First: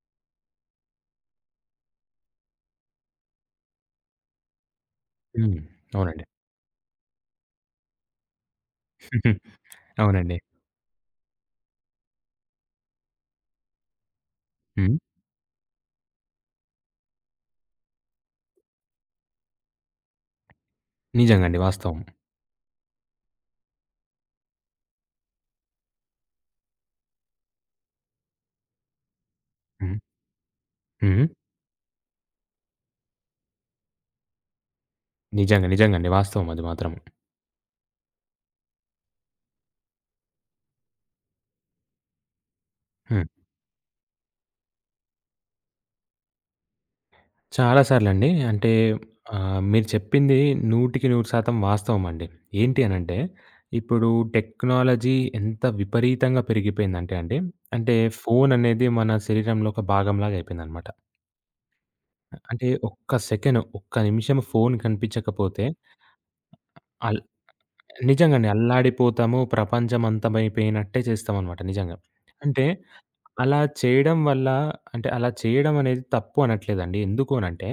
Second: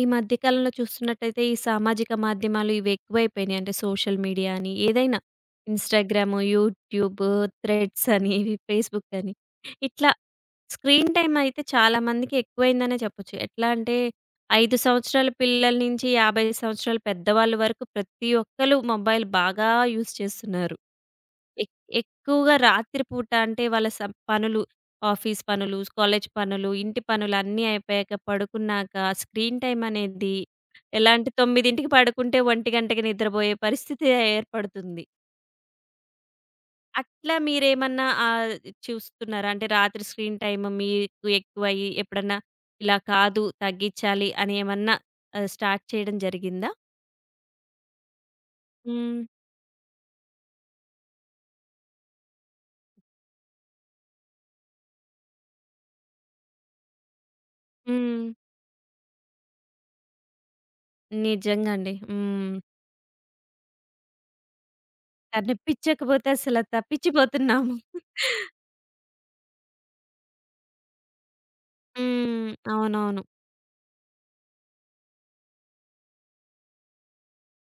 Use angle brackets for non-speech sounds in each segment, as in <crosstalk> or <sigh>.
ఈ మధ్య కాలంలో చూస్తున్నట్టయితే ఈ సామాజిక మాధ్యమాలు ఇవి ఎక్కువైపోయినాయి. అంటే సోషల్ మీడియా అని ఏదైనా హ్మ్. అవునండి. ఇన్‌స్టాగ్రాము, యూట్యూబు, థ్రెడ్స్ అని ఇవి ఫేస్‌బుక్ హుహు. అని ఇట్లా అవునండి. స్క్రీన్ టైమ్ అయితే చాలామందికి ఎక్కువైందనే చెప్పొచ్చు. ఎట్లా అంటే 5 హ్మ్. సంవత్సరాల పిల్లల నుంచి 50 సంవత్సరాల పెద్దవాళ్ళ వరకు ప్రతి ఒక్కళ్ళు మొబైల్ బాగా యూజ్ చేస్తున్నారు. నిజంగండి. ఎక్ వాస్తవం. ఎక్కువగా రాత్రి పూట అంటే వాళ్ళ పనులు, ఆఫీస్ పనులు, కాలేజ్ పనులు, ఇంటి పనులు అన్నీ అయిపోయాక పడుకున్నాక స్క్రీన్ టైమ్ హ్మ్. అనేది ఎలా హ్మ్. అంటే 9కి పడుకుంటే 1 గంటకి నిద్రపోయే పరిస్థితి ఏర్పడుతుంది. నిజంగా. నిజంగండి. వాస్తవం అది మాత్రం. అట్లా మీరేమన్నా చూస్తున్నారా? అంటే రాత్రి స్క్రీన్ టైమ్ మీకు ఎక్కువయ్యి ఎప్పుడన్నా ఇలా హ్మ్. కాదు తగ్గించాలి అని ఏమన్నా స్టార్ట్ చేయడం జరిగిందా? చాలా సార్లండి. అంటే హ్మ్. మీరు చెప్పింది 100% వాస్తవమండి. ఏంటి అనంటే, ఇప్పుడు టెక్నాలజీ ఎంత విపరీతంగా పెరిగిపోయిందంటే అండి, అంటే హ్మ్. ఫోననేది మన శరీరంలో ఒక భాగంలాగా అయిపోయిందనమాట. నిజంగా అండి. హ్మ్. అంటే ఒక్క సెకను, ఒక్క నిమిషం ఫోను కనిపించకపోతే కనిపించకపోతే అసల అల్ తప్పించిపోతున్నాము. నిజంగండి అల్లాడిపోతాము, ప్రపంచం అంతమైపోయినట్టే చేస్తామనమాట నిజంగా. హ్మ్. అంటే అవునవును. అలా చేయడం వల్ల అంటే అలా చేయడం అనేది తప్పు అనట్లేదండి. ఎందుకు అనంటే,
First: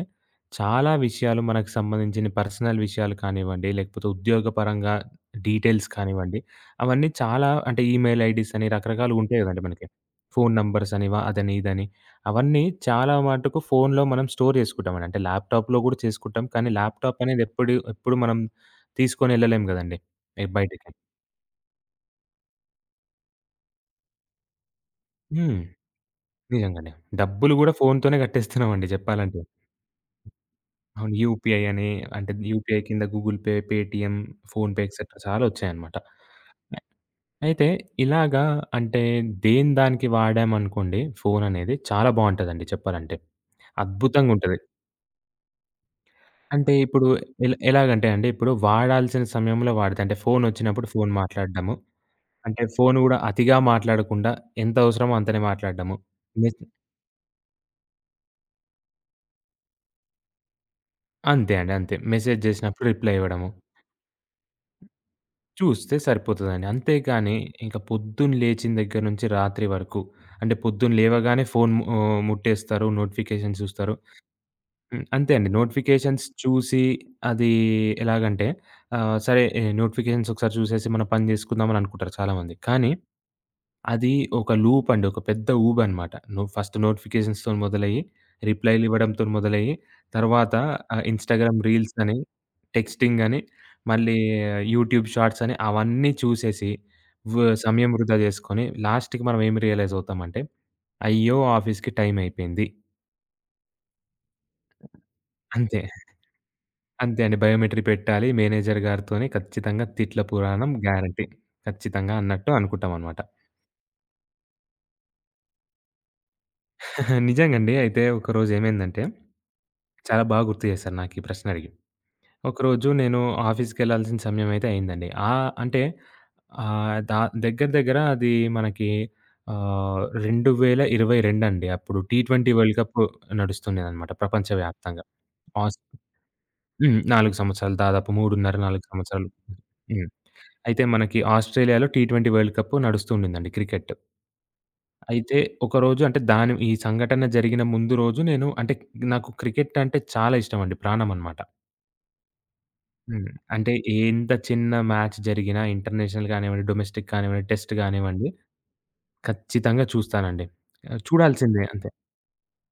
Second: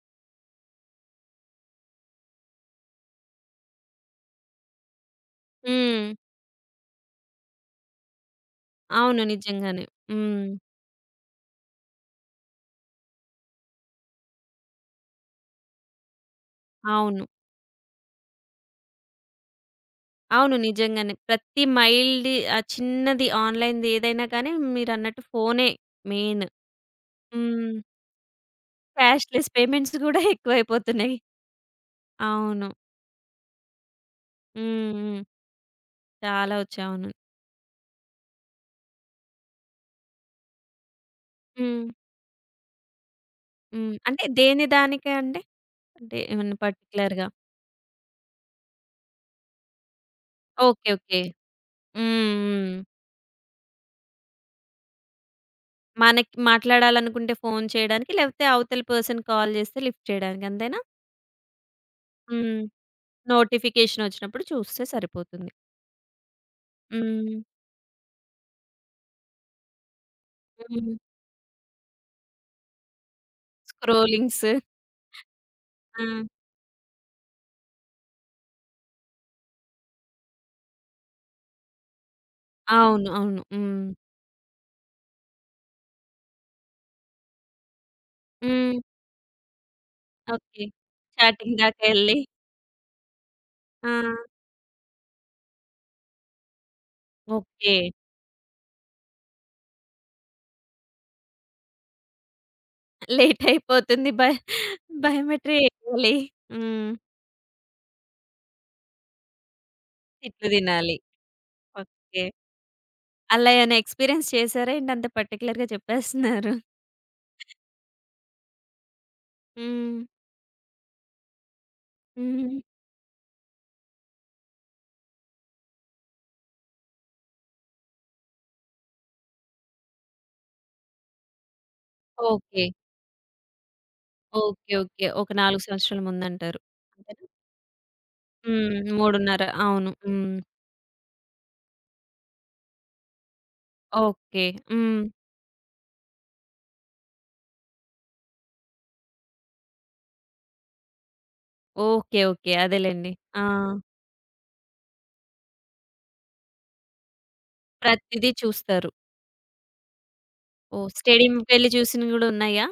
చాలా విషయాలు మనకు సంబంధించిన పర్సనల్ విషయాలు కానివ్వండి, లేకపోతే ఉద్యోగపరంగా డీటెయిల్స్ హ్మ్. కానివ్వండి, అవన్నీ చాలా అంటే ఈమెయిల్ ఐడీస్ అని రకరకాలుగా అవును. ఉంటాయి గదండీ నిజంగానే. మనకి. హ్మ్. ఫోను నంబర్స్ అని, అదని, ఇదని అవన్నీ చాలా మటుకు ఫోనులో మనం స్టోర్ జేసుకుంటామండి. అంటే ల్యాప్‌టాప్‌లో గూడా చేసుకుంటాం. కానీ ల్యాప్‌టాప్ అవును. అనేది ఎప్పుడు మనం తీసుకొనెళ్ళలేం గదండీ! అవును. బయటికి. నిజంగానే. ప్రతి మైల్‌ది చిన్నది ఆన్‌లైన్‌ది ఏదైనా కానీ మీరన్నట్టు హ్మ్. ఫోనే మెయిన్. నిజంగానే. డబ్బులు గూడా హ్మ్. ఫోనుతోనే గట్టేస్తున్నామండి చెప్పాలంటే. క్యాష్‌లెస్ పేమెంట్స్ గూడా <laughs> అవును. ఎక్కువైపోతున్నాయి. యూపీఐ అని అంటే అవును. యూపీఐ కింద గూగుల్ పే, పేటీఎం, ఫోన్‌పే హ్మ్. ఎక్సెట్రా హ్మ్. చాలా వచ్చాయన్నమాట. చాలా అ వచ్చాయి. అవును. అయితే ఇలాగా అంటే దేని దానికి వాడామనుకోండి, ఫోన్ అనేది హ్మ్. చాలా బావుంటదండి చెప్పాలంటే. హ్మ్. అంటే అద్భుతంగుంటది. దేని దానికే అండి? అంటే ఏమన్నా అంటే ఇప్పుడు పర్టిక్యులర్‌గా? ఎలాగంటే అండి ఇప్పుడు వాడాల్సిన సమయంలో వాడితే, అంటే ఫోన్ వచ్చినప్పుడు ఓకే. Phone okay. మాట్లాడడము. హ్మ్. అంటే హ్మ్. ఫోన్ గూడా అతిగా మాట్లాడకుండా ఎంత అవసరమో అంతనే మాట్లాడడము. మనకి మెస్ మాట్లాడాలనుకుంటే ఫోను చేయడానికి, లేకపోతే అవతలి పర్సన్ కాల్ చేస్తే లిఫ్ట్ చేయడానికి అంతేనా? అంతే అండి. అంతే. మెసేజ్ హ్మ్. జేసినప్పుడు రిప్లై ఇవ్వడము. నోటిఫికేషనొచ్చినప్పుడు చూస్తే సరిపోతుంది. చూస్తే సరిపోతదండి. అంతేగాని హ్మ్. ఇంక పొద్దున్న లేచిన దగ్గర నుంచి రాత్రి వరకు, అంటే పొద్దున్న హ్మ్. లేవగానే ఫోను ముట్టేస్తారు. నోటిఫికేషన్స్ చూస్తారు. స్క్రోలింగ్స్. హ్మ్. అంతే అండి. ఆ! నోటిఫికేషన్స్ చూసి అది ఎలాగంటే సరే నోటిఫికేషన్స్ ఒకసారి చూసేసి మన పని చేసుకుందాం అని అనుకుంటారు చాలామంది. కానీ అవును. అవును. హ్మ్. అది ఒక లూప్ అండి. ఒక పెద్ద ఊబ్ అనమాట. నువ్వు ఫస్ట్ నోటిఫికేషన్స్‌తోని మొదలయ్యి, హ్మ్. రిప్లైలు ఇవ్వడంతోని మొదలయ్యి, తర్వాత ఓకే. చాటింగ్ ఇన్‌స్టాగ్రామ్ దాకా రీల్స్ అని, ఎళ్లి. టెక్స్టింగ్ అని, ఆ! మళ్ళీ యూట్యూబ్ షార్ట్స్ అని అవన్నీ చూసేసి, వ్ ఓకే. సమయం వృధా చేసుకొని లాస్ట్‌కి మనం ఏం రియలైజ్ అవుతామంటే, అయ్యో! ఆఫీస్‌కి టైం అయిపోయింది. లేటయిపోతుంది. బయోమెట్రీ అంతే. ఎయ్యాలి. హ్మ్. అంతే అండి. బయోమెట్రీ పెట్టాలి. మేనేజర్ గారితోని ఖచ్చితంగా తిట్ల తిట్లు పురాణం తినాలి. గ్యారంటీ. ఖచ్చితంగా ఓకే. అన్నట్టు అనుకుంటామనమాట. అలా ఏమైనా ఎక్స్‌పీరియన్స్ చేసారా ఏంటి అంత పర్టిక్యులర్‌గా చెప్పేస్తున్నారు? <laughs> నిజంగండి. అయితే ఒకరోజు ఏమైందంటే, హ్మ్. చాలా బాగా గుర్తు చేశారు నాకీ ప్రశ్నడిగి. హ్మ్. ఒకరోజు నేను ఆఫీస్‌కెళ్ళాల్సిన సమయమైతే అయిందండి. అంటే ఆహ్, దా దగ్గర దగ్గర అది మనకి 2022 అండి. అప్పుడు T twenty okay. World cup నడుస్తుండేదనమాట ఓకే. ప్రపంచవ్యాప్తంగా. ఓకే. ఒక 4 ఆస్ సంవత్సరాల ముందంటారు. హ్మ్. అంతేనా? 4 సంవత్సరాలు, దాదాపు 3.5, హ్మ్. 4 సంవత్సరాలు. 3:30 అవును. హ్మ్. హ్మ్. అయితే మనకి ఆస్ట్రేలియాలో టీ ట్వెంటీ వరల్డ్ కప్ నడుస్తూ ఉండిందండి క్రికెట్. ఓకే. హ్మ్. అయితే ఒకరోజు అంటే దాని ఈ సంఘటన జరిగిన ముందు రోజు నేను, అంటే నాకు క్రికెట్ అంటే చాలా ఇష్టమండి. ప్రాణమనమాట. ఓకే. ఓకే. అదేలెండి. హ్మ్. ఆ! అంటే ఎంత చిన్న మ్యాచ్ జరిగినా ఇంటర్నేషనల్ కానివ్వండి, డొమెస్టిక్ కానివ్వండి, టెస్ట్ కానివ్వండి, ప్రతిదీ చూస్తారు. ఖచ్చితంగా చూస్తానండి. ఓహ్! చూడాల్సిందే స్టేడియంకెళ్లి అంతే. చూసినవి గూడా ఉన్నాయా?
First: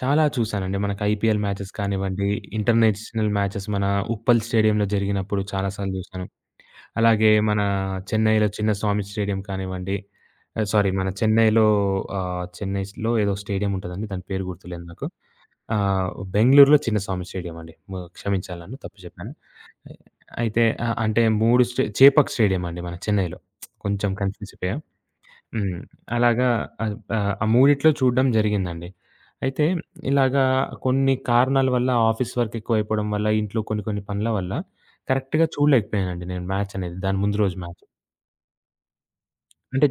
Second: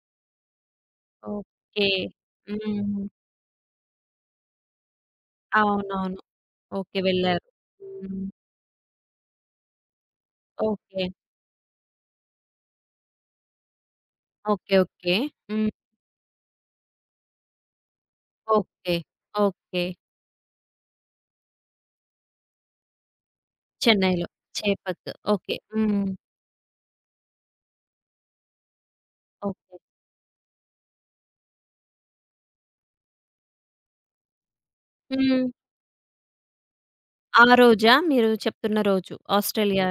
చాలా చూసానండి. మనకు ఐపీఎల్ మ్యాచెస్ ఓకే. కానివ్వండి, హ్మ్. ఇంటర్నేషనల్ మ్యాచెస్ మన ఉప్పల్ స్టేడియంలో జరిగినప్పుడు చాలా సార్లు అవునవును. చూసాను. ఓకే. అలాగే వెళ్లారు. మన హ్మ్. చెన్నైలో చిన్నస్వామి స్టేడియం కానివ్వండి, సారీ, ఓకే. మన చెన్నైలో చెన్నైలో ఏదో స్టేడియం ఉంటదండి. దాని పేరు ఓకే. గుర్తులేదు నాకు. ఓకే. హ్మ్. ఆహ్, బెంగుళూరులో చిన్నస్వామి స్టేడియం అండి. క్షమించాలి నన్ను, ఓకే. తప్పు చెప్పాను. ఓకే. అయితే అంటే 3 స్టే చేపాక్ స్టేడియం అండి మన చెన్నైలో. కొంచెం చెన్నైలో. కన్ఫ్యూజ్ అయిపోయా. చేపక్. ఓకే. హ్మ్. హ్మ్. అలాగా ఆహ్, ఆహ్, ఆ మూడిట్లో చూడడం జరిగిందండి. అయితే ఓకే. ఇలాగా కొన్ని కారణాల వల్ల, ఆఫీస్ వర్క్ ఎక్కువైపోవడం వల్ల, ఇంట్లో కొన్ని కొన్ని పనుల వల్ల హ్మ్. కరెక్ట్‌గా చూడలేకపోయానండి నేను మ్యాచ్ అనేది. దాని ముందు ఆ రోజు మ్యాచ్. రోజా? మీరు చెప్తున్న రోజు అంటే ఆస్ట్రేలియా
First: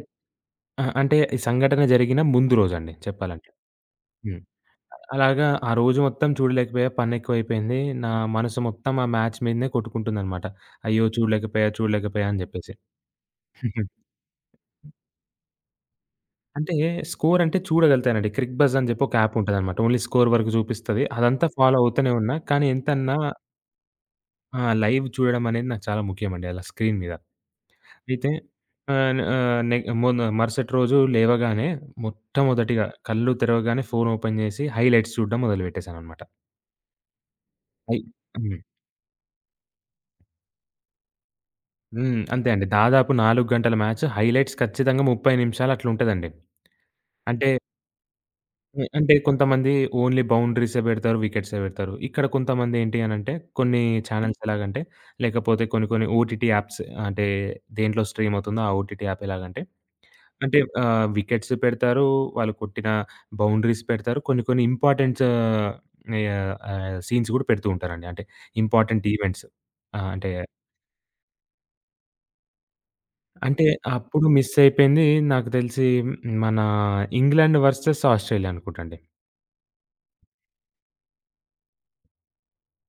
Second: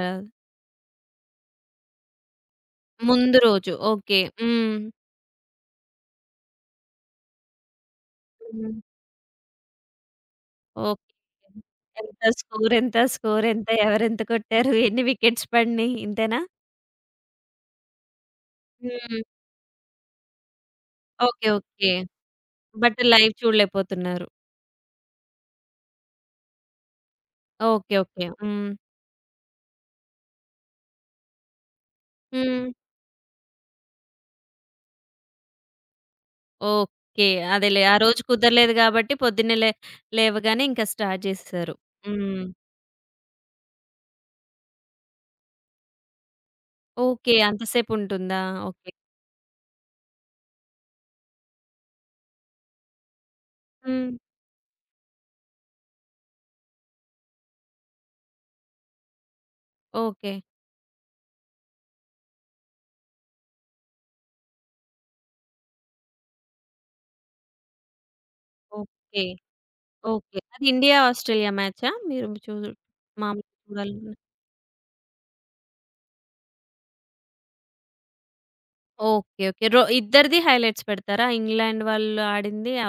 అహా! అంటే ఈ సంఘటన జరిగిన ముందు రోజండి ముందు చెప్పాలంటే. రోజు. ఓకే. హ్మ్. హ్మ్. అలాగా ఆ రోజు మొత్తం చూడలేకపోయా. పనెక్కువైపోయింది. నా మనసు హ్మ్. మొత్తం ఆ మ్యాచ్ మీదనే కొట్టుకుంటుందనమాట. అయ్యో! ఓకే. చూడలేకపోయా, ఎంత చూడలేకపోయా అని స్కోర్ జెప్పేసి. ఎంత? స్కోర్ ఎంత? ఎవరెంత కొట్టారు? ఎన్ని వికెట్స్ పడినియి? ఇంతేనా? అంటే స్కోర్ అంటే చూడగలుగుతానండి. 'క్రిక్ బజ్' అని చెప్పి ఒక హ్మ్. యాప్ ఉంటదనమాట. ఓన్లీ స్కోర్ వరకు చూపిస్తది. అదంతా ఓకే. Follow okay. అవుతూనే ఉన్నా. కానీ బట్ ఎంతన్నా లైవ్ చూడలేకపోతున్నారు. లైవ్ చూడడం అనేది నాకు చాలా ముఖ్యమండి అలా స్క్రీన్ మీద. ఓకే. ఓకే. అయితే హ్మ్. ఆహ్, న ఆహ్, నె మొన్న మరుసటి రోజు లేవగానే హ్మ్. మొట్టమొదటిగా కళ్ళు తెరవగానే ఫోన్ ఓపెన్ చేసి హైలైట్స్ చూడడం మొదలుపెట్టేసాననమాట. ఓకే. అదేలే. ఆ హై రోజు హ్మ్. కుదరలేదు గాబట్టి పొద్దున్నే లేవగానే ఇంకా స్టార్ట్ జేసేసారు. హ్మ్. హ్మ్. అంతే అండి. దాదాపు 4 గంటల మ్యాచ్ హైలైట్స్ ఖచ్చితంగా 30 నిమిషాలు అట్లుంటదండి. ఓకే. అంటే అంత సేపుంటుందా? హ్మ్. ఓకే. అంటే కొంతమంది ఓన్లీ బౌండరీసే బెడతారు. వికెట్సే బెడతారు. ఇక్కడ కొంతమంది ఏంటి అనంటే, కొన్ని హ్మ్. ఛానెల్స్ ఎలాగంటే, లేకపోతే కొన్ని కొన్ని ఓటీటీ యాప్స్, అంటే దేంట్లో స్ట్రీమ్ అవుతుందో ఆ ఓటీటీ యాప్ ఎలాగంటే, ఓకే. అంటే వికెట్స్ పెడతారు. వాళ్ళు కొట్టిన బౌండరీస్ పెడతారు. కొన్ని కొన్ని ఇంపార్టెంట్స్ ఆహ్, ఆహ్, సీన్స్ గూడా పెడుతూ ఉంటారండి. అంటే ఇంపార్టెంట్ ఓకే. ఈవెంట్స్. ఆ! అంటే ఓకే. అది ఇండియా, ఆస్ట్రేలియా మ్యాచా? మీరు చూ మామూలుగా అంటే చూడాలి. అప్పుడు మిస్ అయిపోయింది. నాకు తెలిసి మన ఇంగ్లాండ్ వర్సెస్ ఆస్ట్రేలియా అనుకుంటండి. ఓకే. ఓకే. రొ ఇద్దరిది హైలైట్స్ పెడతారా? ఇంగ్లాండ్ వాళ్ళు ఆడింది, ఆ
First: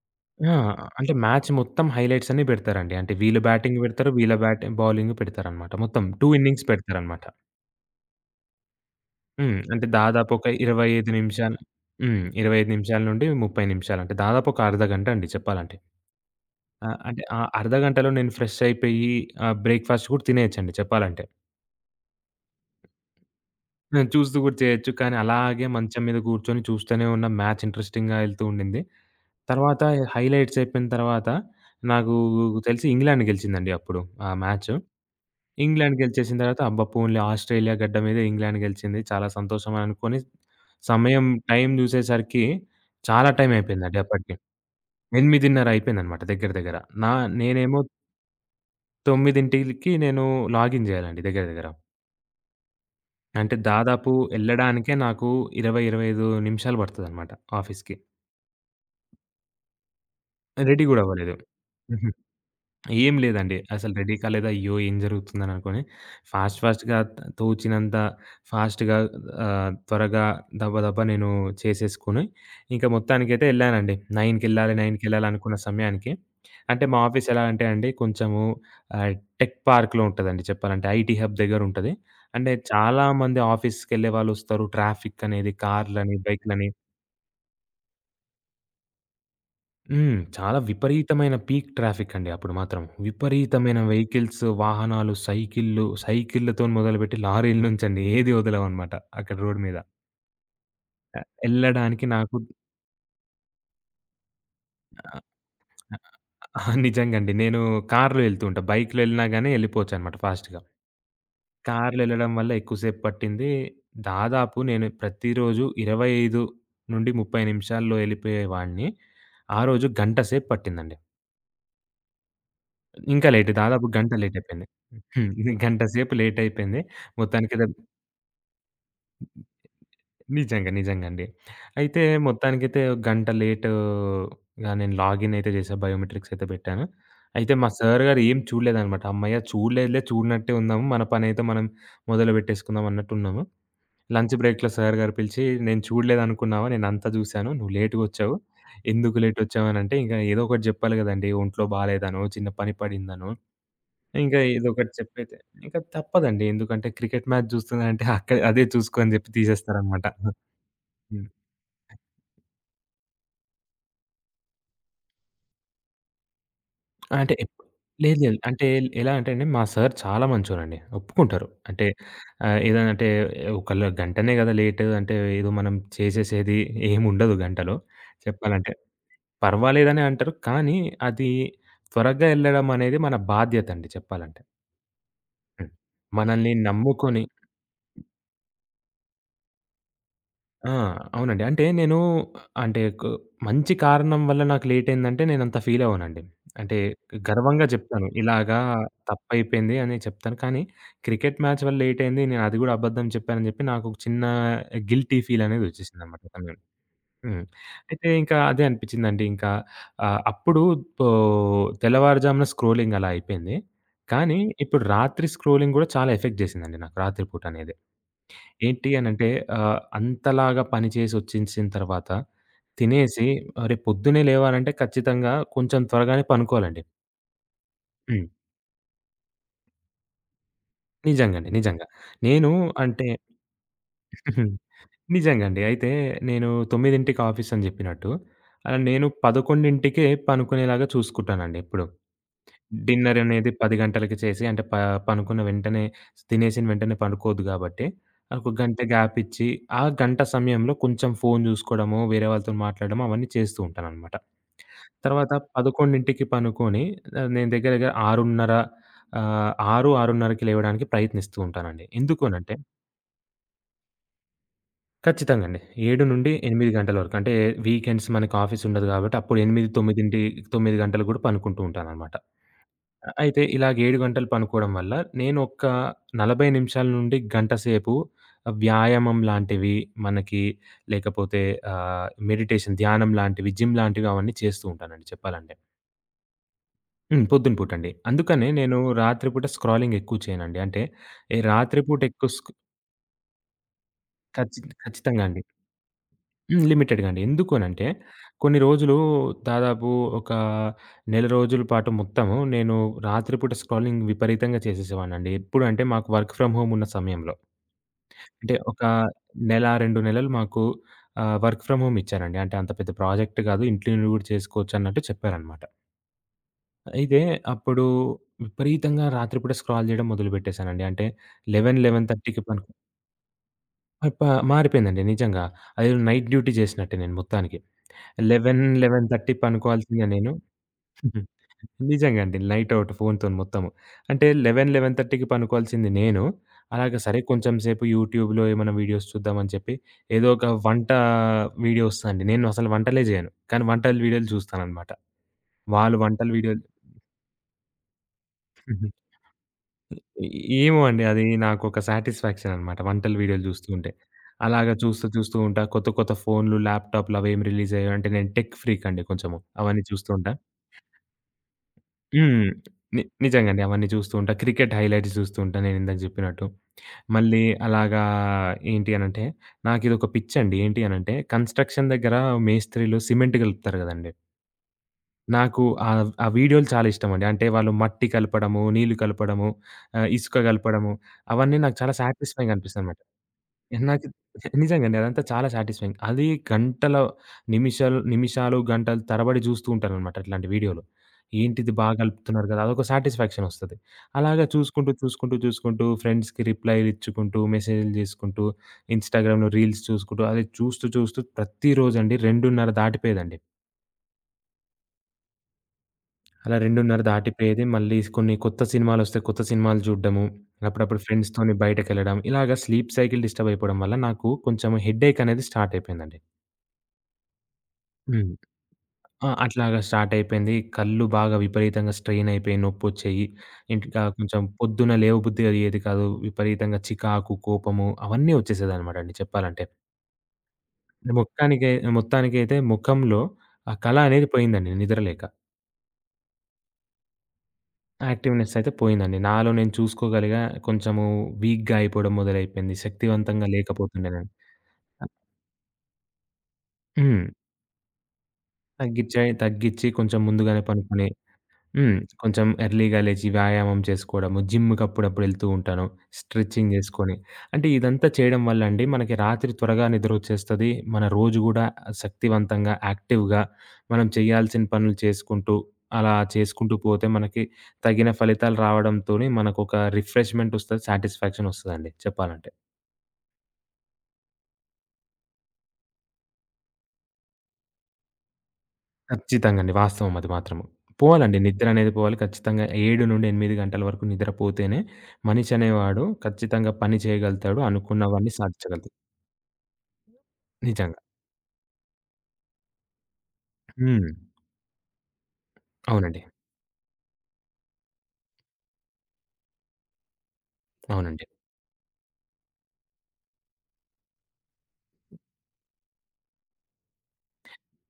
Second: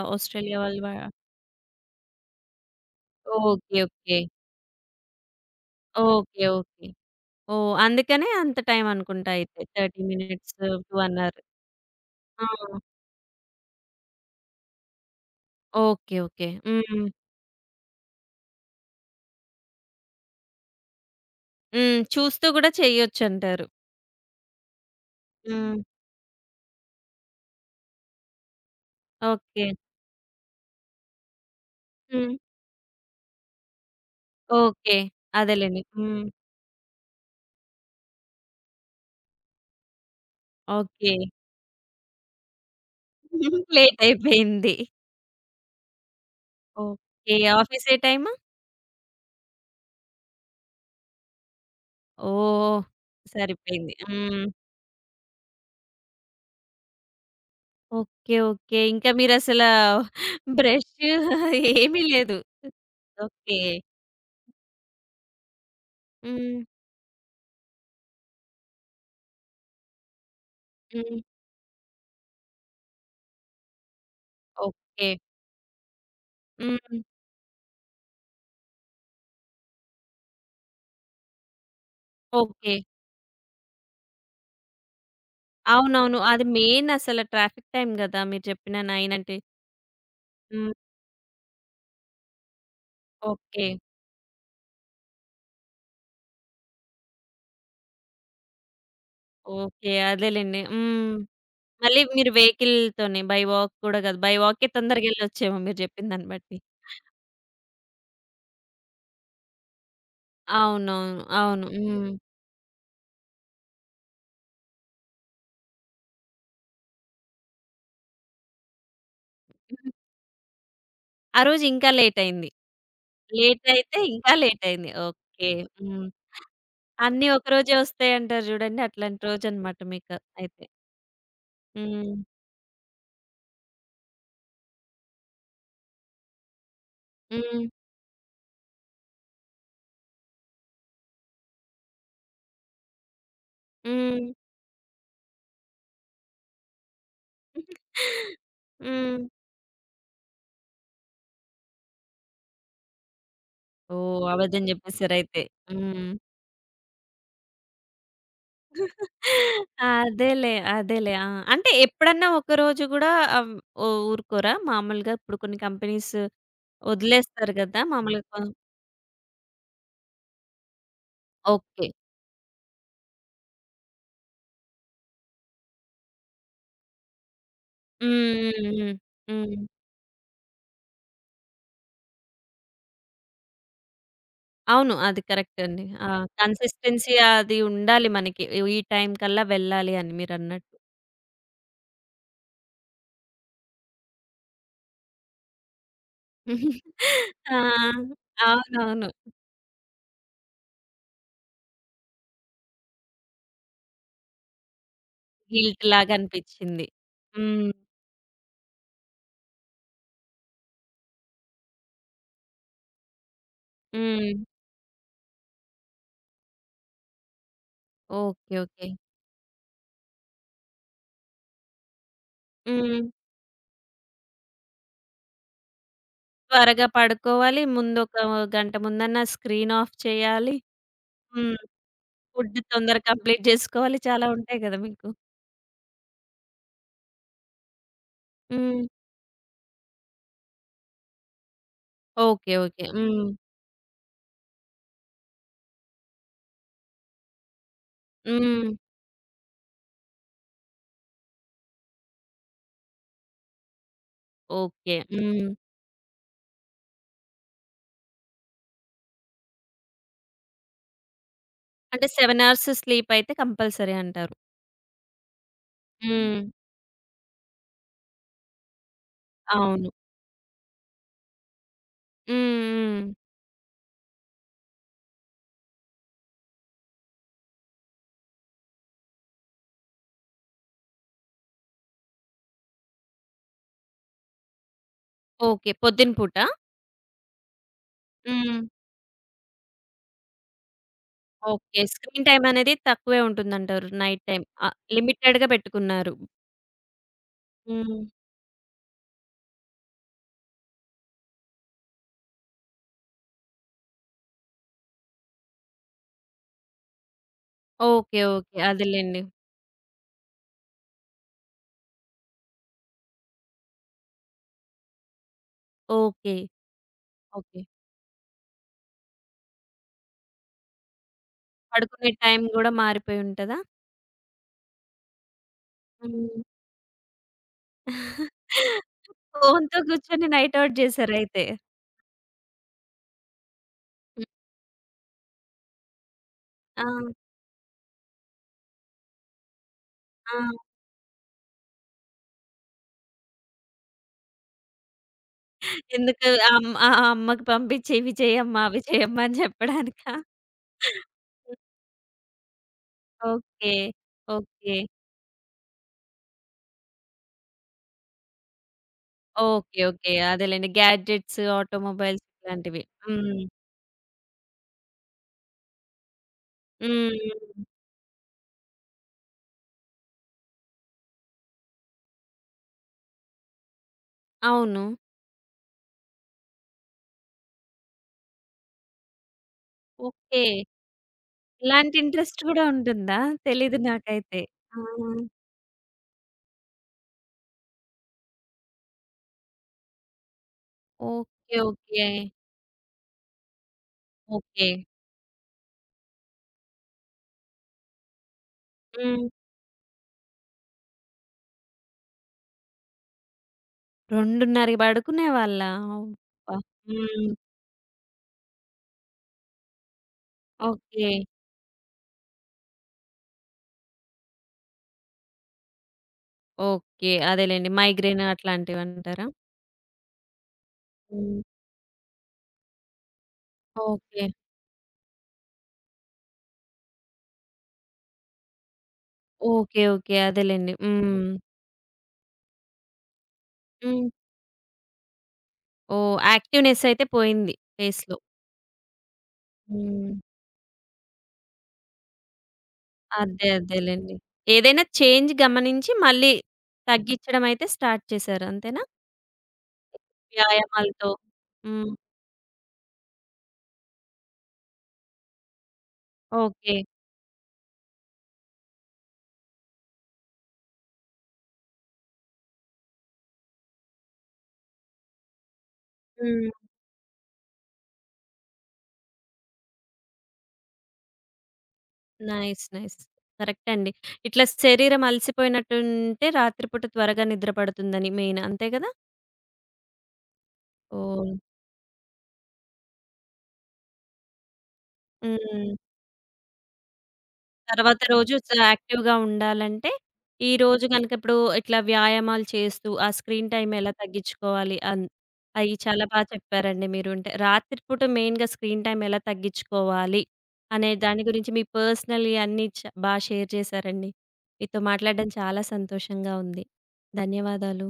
ఆ! ఆస్ట్రేలియా వాళ్ళు వా అంటే మ్యాచ్ మొత్తం హైలైట్స్ అన్నీ పెడతారండి. అంటే వీళ్ళు ఓకే. బ్యాటింగ్ పెడతారు, ఓకే. వీళ్ళ బ్యాట్ బౌలింగ్ పెడతారనమాట. మొత్తం 2 ఓకే. Innings okay. పెడతారనమాట. ఓహ్! అందుకనే అంత టైం అనుకుంటా అయితే. హ్మ్. అంటే 30 దాదాపు ఒక మినిట్స్ టు 1 25 అవర్. నిమిషాలు. హ్మ్. ఆ! 25 నిమిషాల నుండి 30 నిమిషాలు. అంటే దాదాపు ఒక అర్ధ గంట అండి చెప్పాలంటే. ఓకే. ఓకే. హ్మ్. అంటే ఆ అర్ధ గంటలో నేను ఫ్రెష్ అయిపోయి బ్రేక్‌ఫాస్ట్ కూడా తినేయొచ్చండి చెప్పాలంటే. హ్మ్. చూస్తూ గూడా చెయ్యొచ్చంటారు. నేను చూస్తూ కూడా చేయొచ్చు. కానీ అలాగే హ్మ్. మంచం మీద కూర్చొని చూస్తూనే ఉన్న మ్యాచ్ ఇంట్రెస్టింగ్‌గా వెళ్తూ ఉండింది. ఓకే. తర్వాత హైలైట్స్ అయిపోయిన తర్వాత నాకు హ్మ్. తెలిసి ఇంగ్లాండ్ గెలిచిందండి అప్పుడు ఆ మ్యాచ్. ఓకే. అదేలెండి. ఇంగ్లాండ్ హ్మ్. గెలిచేసిన తర్వాత అబ్బా! పోన్లే, ఆస్ట్రేలియా గడ్డ మీద ఇంగ్లాండ్ గెలిచింది, చాలా సంతోషం అని అనుకోని ఓకే. సమయం టైం చూసేసరికి చాలా టైం <laughs> అయిపోయిందండి లేట్ అప్పటికి. అయిపోయింది. 8:30 అయిపోయిందనమాట దగ్గర దగ్గర. నా ఓకే. నేనేమో ఆఫీస్ ఏ టైము? 9కి నేను లాగిన్ చేయాలండి దగ్గర దగ్గర. ఓహ్! అంటే సరిపోయింది. దాదాపు హ్మ్. ఎళ్ళడానికే నాకు 20, 25 నిమిషాలు పడతదనమాట ఆఫీస్‌కి. ఓకే. ఓకే. ఇంకా మీరసలా రెడీ బ్రష్ గూడా అవ్వలేదు. ఏమీ లేదు. ఏం ఓకే. లేదండి. అసలు రెడీ కాలేదు. అయ్యో! ఏం జరుగుతుందని అనుకోని హ్మ్. ఫాస్ట్ ఫాస్ట్‌గా, తోచినంత ఫాస్ట్‌గా, త్వరగా, దబ దబా హ్మ్. నేను చేసేసుకొని ఇంకా మొత్తానికైతే ఎళ్ళానండి. 9కెళ్ళాలి, ఓకే. 9కెళ్ళాలి అనుకున్న సమయానికి. హ్మ్. అంటే మా ఆఫీస్ ఎలా అంటే అండి కొంచెము ఆహ్, టెక్ పార్క్‌లో ఉంటదండి చెప్పాలంటే. ఐటీ హబ్ దగ్గరుంటది. అంటే ఓకే. చాలా మంది ఆఫీస్‌కెళ్ళే వాళ్ళొస్తారు. ట్రాఫిక్ అనేది, కార్లని, అవునవును. అది బైక్‌లని. మెయిన్ అసల ట్రాఫిక్ టైమ్ గదా! మీరు చెప్పిన 9 అంటే. హ్మ్. చాలా హ్మ్. విపరీతమైన పీక్ ట్రాఫిక్ అండి అప్పుడు మాత్రం. ఓకే. విపరీతమైన వెహికల్స్, వాహనాలు, సైకిల్లు, సైకిల్లతోని మొదలుపెట్టి లారీల నుంచండి ఏది వదలవనమాట అక్కడ రోడ్ మీద. ఓకే. అదేలెండి. హ్మ్. మళ్ళీ ఎళ్ళడానికి మీరు నాకు వెహికల్‌తోనే బై వాక్ కూడా గాదు. బై వాకే తొందరగెళ్ళొచ్చేమో మీరు జెప్పిన దాన్ని బట్టి. నిజంగండి. నేను కార్‌లో ఎళ్తూ ఉంటా. బైక్‌లో ఎళ్ళినా గాని ఎళ్ళిపోవచ్చనమాట ఫాస్ట్‌గా. అవునవును. అవును. కార్‌లో హ్మ్. ఎళ్ళడం వల్ల ఎక్కువ సేపు పట్టింది. దాదాపు నేను ప్రతిరోజు 25 నుండి 30 నిమిషాల్లో ఎళ్ళిపోయేవాడిని. ఆ రోజు గంట సేపు పట్టిందండి. ఆ రోజు ఇంకా లేటయింది. ఇంకా లేట్. దాదాపు లేటయితే గంట ఇంకా లేట్ అయిపోయింది. లేటయింది. హ్మ్. ఓకే. <laughs> గంట హ్మ్. సేపు లేట్ అయిపోయింది. అన్నీ మొత్తానికైతే ఒకరోజే వస్తాయంటారు జూడండి. అట్లాంటి రోజనమాట మీకు అయితే. నిజంగా. నిజంగా అండి. అయితే హ్మ్. మొత్తానికైతే గంట లేట్‌గా నేను లాగిన్ అయితే చేశా. బయోమెట్రిక్స్ అయితే పెట్టాను. అయితే హ్మ్. మా సార్ గారు ఏం చూడలేదనమాట. హమ్మయ్య! చూడలేదులే, చూడనట్టే ఉందాము, మన పనైతే మనం మొదలు పెట్టేసుకుందాం అన్నట్టున్నాము. హ్మ్. లంచ్ బ్రేక్‌లో సార్ గారు పిలిచి, "నేను చూడలేదనుకున్నావా? నేనంతా చూశాను. నువ్వు లేట్‌గొచ్చావు. హ్మ్. ఎందుకు లేటొచ్చావు" అనంటే, "ఇంక ఏదో ఒకటి చెప్పాలి కదండీ! ఒంట్లో బాలేదనో, చిన్న పని పడిందనో". ఓహ్! ఇంకా అబద్ధం ఇదొకటి చెప్పైతే. జెప్పేసారయితే. ఇంకా హ్మ్. తప్పదండి. ఎందుకంటే క్రికెట్ మ్యాచ్ చూస్తున్నానంటే అక్కడే అదే చూసుకో అని చెప్పి తీసేస్తారనమాట. అదేలే. అదేలే. ఆ! హ్మ్. అంటే ఎప్పుడన్నా ఒకరోజు గూడా ఆహ్, ఊరుకోరా? మామూలుగా ఇప్పుడు కొన్ని కంపెనీస్ అంటే ఎప్ వదిలేస్తారు గదా! లేదు మామూలుగా లేదు. కొ. అంటే ఎలా అంటే అండి, మా సార్ చాలా మంచోరండి. ఒప్పుకుంటారు. అంటే ఓకే. ఏదైనా అంటే ఒకళ్ళ గంటనే కదా లేట్ అంటే ఏదో మనం చేసేసేది ఏముండదు గంటలో హ్మ్. హ్మ్. చెప్పాలంటే. హ్మ్. హ్మ్. పర్వాలేదనే అంటారు. కానీ అది త్వరగా ఎళ్ళడం అనేది మన బాధ్యత అండి చెప్పాలంటే. అవును. అది కరెక్ట్ హ్మ్. అండి. ఆ! మనల్ని కన్సిస్టెన్సీ నమ్ముకొని. అది ఉండాలి మనకి. ఈ టైం కల్లా వెళ్ళాలి అని ఆ! మీరన్నట్టు. అవునండి. అంటే నేను, అంటే కు మంచి కారణం వల్ల నాకు లేట్ అయిందంటే నేనంత ఫీల్ అవ్వనండి. అంటే ఆ! గర్వంగా చెప్తాను. ఇలాగా అవునవును. తప్పైపోయింది అని చెప్తాను. కానీ క్రికెట్ మ్యాచ్ వల్ల లేట్ అయింది. నేను అది కూడా అబద్ధం చెప్పానని చెప్పి నాకు ఒక చిన్న గిల్టీ ఫీల్ అనేది గిల్ట్‌లాగా వచ్చేసిందనమాట. సమయం. అనిపిచ్చింది. హ్మ్. హ్మ్. అయితే ఇంకా అదే అనిపించిందండి ఇంకా అప్పుడు పో తెల్లవారుజామున స్క్రోలింగ్ అలా అయిపోయింది. హ్మ్. కానీ ఇప్పుడు రాత్రి స్క్రోలింగ్ కూడా చాలా ఎఫెక్ట్ చేసిందండి నాకు రాత్రి పూట అనేది. ఓకే. ఓకే. ఏంటి అనంటే అంతలాగా పని చేసి వచ్చేసిన తర్వాత హ్మ్. తినేసి, రేపు పొద్దున్నే లేవాలంటే ఖచ్చితంగా కొంచెం త్వరగానే పనుకోవాలండి. త్వరగా పడుకోవాలి. ముందొక హ్మ్. గంట ముందన్నా స్క్రీన్ ఆఫ్ చేయాలి. నిజంగండి. హ్మ్. నిజంగా. నేను ఫుడ్ తొందరగా అంటే కంప్లీట్ జేసుకోవాలి. చాలా <laughs> ఉంటాయి గదా మీకు. నిజంగండి. అయితే నేను 9కి ఆఫీస్ అని జెప్పినట్టు, హ్మ్. నేను 11కే పనుకునేలాగా చూసుకుంటానండి ఎప్పుడు. ఓకే. ఓకే. డిన్నర్ హ్మ్. అనేది 10 గంటలకి చేసి, అంటే పనుకున్న వెంటనే, తినేసిన వెంటనే పనుకోవద్దు గాబట్టి, ఒక హ్మ్. గంట గ్యాప్ ఇచ్చి, ఆ గంట సమయంలో కొంచెం ఫోను జూసుకోవడము, వేరే వాళ్ళతో మాట్లాడడం అవన్నీ చేస్తూ ఉంటాననమాట. ఓకే. తర్వాత హ్మ్. 11కి పనుకొని నేను దగ్గర దగ్గర 6:30, 6, 6:30కి లేవడానికి ప్రయత్నిస్తూ ఉంటానండి. అంటే ఎందుకు 7 అనంటే. అవర్స్ స్లీప్ అయితే కంపల్సరీ అంటారు. ఖచ్చితంగా అండి. 7 నుండి హ్మ్. 8 గంటల వరకు. అంటే వీకెండ్స్ మనకి ఆఫీస్ ఉండదు గాబట్టి అప్పుడు 8, అవును. 9 తొమ్మిది గంటలకు గూడా పనుకుంటూ ఉంటాననమాట. హ్మ్. హ్మ్. అయితే ఇలాగ 7 గంటలు పనుకోవడం వల్ల నేను ఒక 40 నిమిషాల నుండి గంట సేపు వ్యాయామం లాంటివి మనకి లేకపోతే మెడిటేషన్, ధ్యానం లాంటివి, జిమ్ లాంటివి అవన్నీ చేస్తూ ఉంటానండి చెప్పాలంటే. ఓకే. పొద్దున పూటా? హ్మ్. పొద్దున పూటండి. అందుకనే హ్మ్. నేను రాత్రి పూట స్క్రాలింగ్ ఎక్కువ చేయనండి. అంటే ఏ రాత్రి ఓకే. పూట స్క్రీన్ ఎక్కువ టైమ్ స్క్ అనేది తక్కువే ఉంటుందంటారు నైట్ టైమ్. ఖచ్చి ఖచ్చితంగా అండి. లిమిటెడ్‌గా పెట్టుకున్నారు. హ్మ్. లిమిటెడ్‌గా అండి. ఎందుకు అనంటే, హ్మ్. కొన్ని రోజులు, దాదాపు ఒక నెల రోజుల పాటు మొత్తము నేను రాత్రిపూట స్క్రాలింగ్ విపరీతంగా చేసేసేవాడినండి. ఎప్పుడంటే మాకు వర్క్ ఫ్రమ్ హోమ్ ఉన్న సమయంలో. ఓకే. అంటే ఓకే. ఒక అదేలెండి. నెల, 2 నెలలు మాకు వర్క్ ఫ్రమ్ హోమ్ ఇచ్చారండి. అంటే అంత పెద్ద ప్రాజెక్ట్ కాదు. ఇంట్లో నుండి కూడా చేసుకోవచ్చు అన్నట్టు చెప్పారనమాట. ఓకే. అయితే ఓకే. అప్పుడు విపరీతంగా రాత్రిపూట స్క్రాల్ చేయడం మొదలుపెట్టేసానండి. అంటే 11, పడుకునే 11:30కి టైం పనుకు గూడా మారిపోయి ఉంటదా? ప మారిపోయిందండి నిజంగా. అదేదో నైట్ హ్మ్. డ్యూటీ చేసినట్టే నేను మొత్తానికి. లెవెన్ <laughs> 11:30 ఫోన్‌తో పనుకోవాల్సిందే కూర్చొని నేను. నైట్ ఔట్ <laughs> జేశారయితే. నిజంగా అండి. నైట్ అవుట్ ఫోన్‌తోని మొత్తము. అంటే హ్మ్. 11, 11:30కి పనుకోవాల్సింది నేను. ఆ! అలాగ సరే కొంచెం సేపు యూట్యూబ్‌లో ఏమైనా వీడియోస్ చూద్దామని చెప్పి ఏదో ఆ! ఒక వంట వీడియో వస్తదండి. నేను అసలు వంటలే చేయను. కానీ వంటల వీడియోలు చూస్తాననమాట. వాళ్ళు వంటల ఎందుకు ఆ వీడియోలు. అమ్ ఆ అమ్మకి పంపించి ఇవి చెయ్యమ్మా, అవి <laughs> చెయ్యమ్మా అని చెప్పడానికా? ఏమో అండి, అది నాకొక సాటిస్ఫాక్షన్ అనమాట, వంటల వీడియోలు చూస్తూ ఓకే. ఉంటే. అలాగా ఓకే. చూస్తూ చూస్తూ ఉంటా. కొత్త కొత్త ఫోన్‌లు, ల్యాప్‌టాప్‌లు అవేం రిలీజ్ అయ్యాయి అంటే నేను టెక్ ఫ్రీక్ అండి కొంచెము. ఓకే. అవన్నీ చూస్తూ ఓకే. ఉంటా. అదేలెండి. గ్యాడ్జెట్స్, ఆటోమొబైల్స్ హ్మ్. ఇట్లాంటివి. హ్మ్. నిజంగానే అవన్నీ చూస్తూ ఉంటా. క్రికెట్ హైలైట్స్ చూస్తూ ఉంటా నేనిందాక జెప్పినట్టు. హ్మ్. మళ్ళీ అలాగా ఏంటి అనంటే, నాకిదొక పిచ్చండి. ఏంటి అనంటే, కన్‌స్ట్రక్షన్ దగ్గర మేస్త్రీలు సిమెంట్ గలుపుతారు గదండీ! అవును. నాకు ఆ వీడియోలు చాలా ఇష్టమండి. అంటే వాళ్ళు మట్టి కలపడము, నీళ్లు కలపడము, ఇసుక ఓకే. కలపడము అవన్నీ నాకు చాలా ఇలాంటి ఇంట్రెస్ట్ సాటిస్ఫైయింగ్ గూడా అనిపిస్తదనమాట. ఉంటుందా? తెలీదు నాకు నాకైతే. ఆ! నిజంగానే అదంతా చాలా సాటిస్ఫైయింగ్. అది గంటల నిమిషాలు నిమిషాలు, గంటలు తరబడి జూస్తూ ఉంటాననమాట అట్లాంటి వీడియోలు. ఓకే. ఏంటిది బాగా ఓకే. కలుపుతున్నారు గదా! అదొక సాటిస్ఫాక్షన్ ఒస్తది. అలాగా ఓకే. చూసుకుంటూ, చూసుకుంటూ, చూసుకుంటూ ఫ్రెండ్స్‌కి రిప్లైలు ఇచ్చుకుంటూ, మెసేజ్‌లు జేసుకుంటూ, హ్మ్. ఇన్‌స్టాగ్రామ్‌లో రీల్స్ చూసుకుంటూ, అది చూస్తూ, చూస్తూ ప్రతిరోజండి 2:30 దాటిపోయేదండి. 2:30కి పడుకునేవాళ్ళా? అబ్బా! అలా 2:30 హ్మ్. దాటిపోయేది. మళ్ళీ కొన్ని కొత్త సినిమాలొస్తే కొత్త సినిమాలు చూడడము, అప్పుడప్పుడు ఓకే. ఫ్రెండ్స్‌తోని బయటకెళ్ళడం, ఇలాగ స్లీప్ సైకిల్ డిస్టర్బ్ అయిపోవడం వల్ల నాకు కొంచెం హెడ్‌ఏక్ అనేది స్టార్ట్ అయిపోయిందండి. ఓకే. అదేలెండి. మైగ్రేన్ హ్మ్. అట్లాంటివంటారా? ఆ! అట్లాగా స్టార్ట్ అయిపోయింది. కళ్ళు బాగా హ్మ్. విపరీతంగా స్ట్రెయిన్ అయిపోయి నొప్పొచ్చేయి. ఇంకా ఓకే. కొంచెం పొద్దున లేవబుద్ధి అయ్యేది కాదు. విపరీతంగా చికాకు, కోపము అవన్నీ వచ్చేసేదనమాట అండి చెప్పాలంటే. ఓకే. ఓకే. అదేలెండి. హ్మ్. మొత్తానికై మొత్తానికైతే ముఖంలో ఆ కళ హ్మ్. అనేది పోయిందండి నిద్ర లేక. ఓహ్! యాక్టివ్‌నెస్ అయితే పోయింది ఫేస్‌లో. యాక్టివ్‌నెస్ అయితే పోయిందండి. నాలో నేను హ్మ్. చూసుకోగలిగా. కొంచెము వీక్‌గా అయిపోవడం మొదలైపోయింది. శక్తివంతంగా అదే. లేకపోతుండే అదేలెండి. నేను. ఏదైనా అ చేంజ్ గమనించి మళ్ళీ హ్మ్. తగ్గిచ్చడమయితే స్టార్ట్ చేశారు. అంతేనా? తగ్గిచ్చాయి, తగ్గిచ్చి కొంచెం ముందుగానే పనుకుని. వ్యాయామాలతో. హ్మ్. హ్మ్. కొంచెం ఎర్లీ‌గా లేచి వ్యాయామం చేసుకోవడము, జిమ్‌కి అప్పుడప్పుడు ఎళ్తూ ఉంటాను. Stretching okay. చేసుకొని. అంటే ఇదంతా చేయడం వల్ల అండి మనకి రాత్రి త్వరగా నిద్రొచ్చేస్తది. మన రోజు గూడా శక్తివంతంగా, యాక్టివ్‌గా మనం చేయాల్సిన పనులు చేసుకుంటూ, అలా హ్మ్. చేసుకుంటూ పోతే మనకి తగిన ఫలితాలు రావడంతోని మనకొక రిఫ్రెష్‌మెంట్ ఒస్తది. సాటిస్ఫాక్షన్ ఒస్తదండి చెప్పాలంటే. నైస్. నైస్. కరెక్టే అండి. ఇట్లా శరీరం అలసిపోయినట్టుంటే రాత్రి పూట త్వరగా నిద్ర పడుతుందని మెయిన్ అంతే గదా? ఖచ్చితంగండి. వాస్తవం అది మాత్రము. ఓహ్! పోవాలండి. హ్మ్. నిద్ర అనేది పోవాలి. ఖచ్చితంగా 7-8 గంటల వరకు నిద్ర పోతేనే మనిషి హ్మ్. అనేవాడు ఖచ్చితంగా పని చేయగలుగుతాడు. తర్వాత అనుకున్నవన్నీ రోజు సాధించగలుగుతాడు. యాక్టివ్‌గా ఉండాలంటే, ఈ రోజు నిజంగా. గనక ఇప్పుడు ఇట్లా వ్యాయామాలు చేస్తూ, ఆ స్క్రీన్ టైమ్ ఎలా హ్మ్. తగ్గించుకోవాలి అయి చాలా అవునండి. చెప్పారండి మీరు. అంటే రాత్రి పూట మెయిన్‌గా స్క్రీన్ టైమ్ ఎలా తగ్గించుకోవాలి, అనే దాని అవునండి. గురించి మీ పర్సనల్‌వి అన్నీ బా షేర్ చేశారండి. మీతో మాట్లాడడం చాలా సంతోషంగా ఉంది. ధన్యవాదాలు.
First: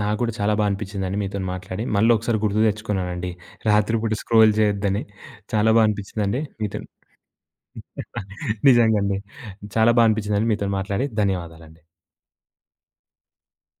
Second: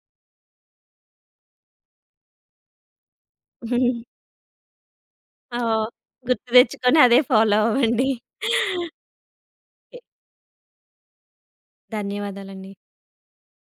నాకు కూడా చాలా బా అనిపించిందండి మీతోని మాట్లాడి. మళ్ళీ ఒకసారి గుర్తు తెచ్చుకున్నానండి. రాత్రిపూట <laughs> స్క్రోల్ చేయొద్దని. ఆ! చాలా బా అనిపించిందండి గుర్తు మీతోని. తెచ్చుకొని అదే ఫాలో అవ్వండి. నిజంగండి. <laughs> చాలా బా అనిపించిందండి మీతోని మాట్లాడి. ధన్యవాదాలండి. ధన్యవాదాలండి.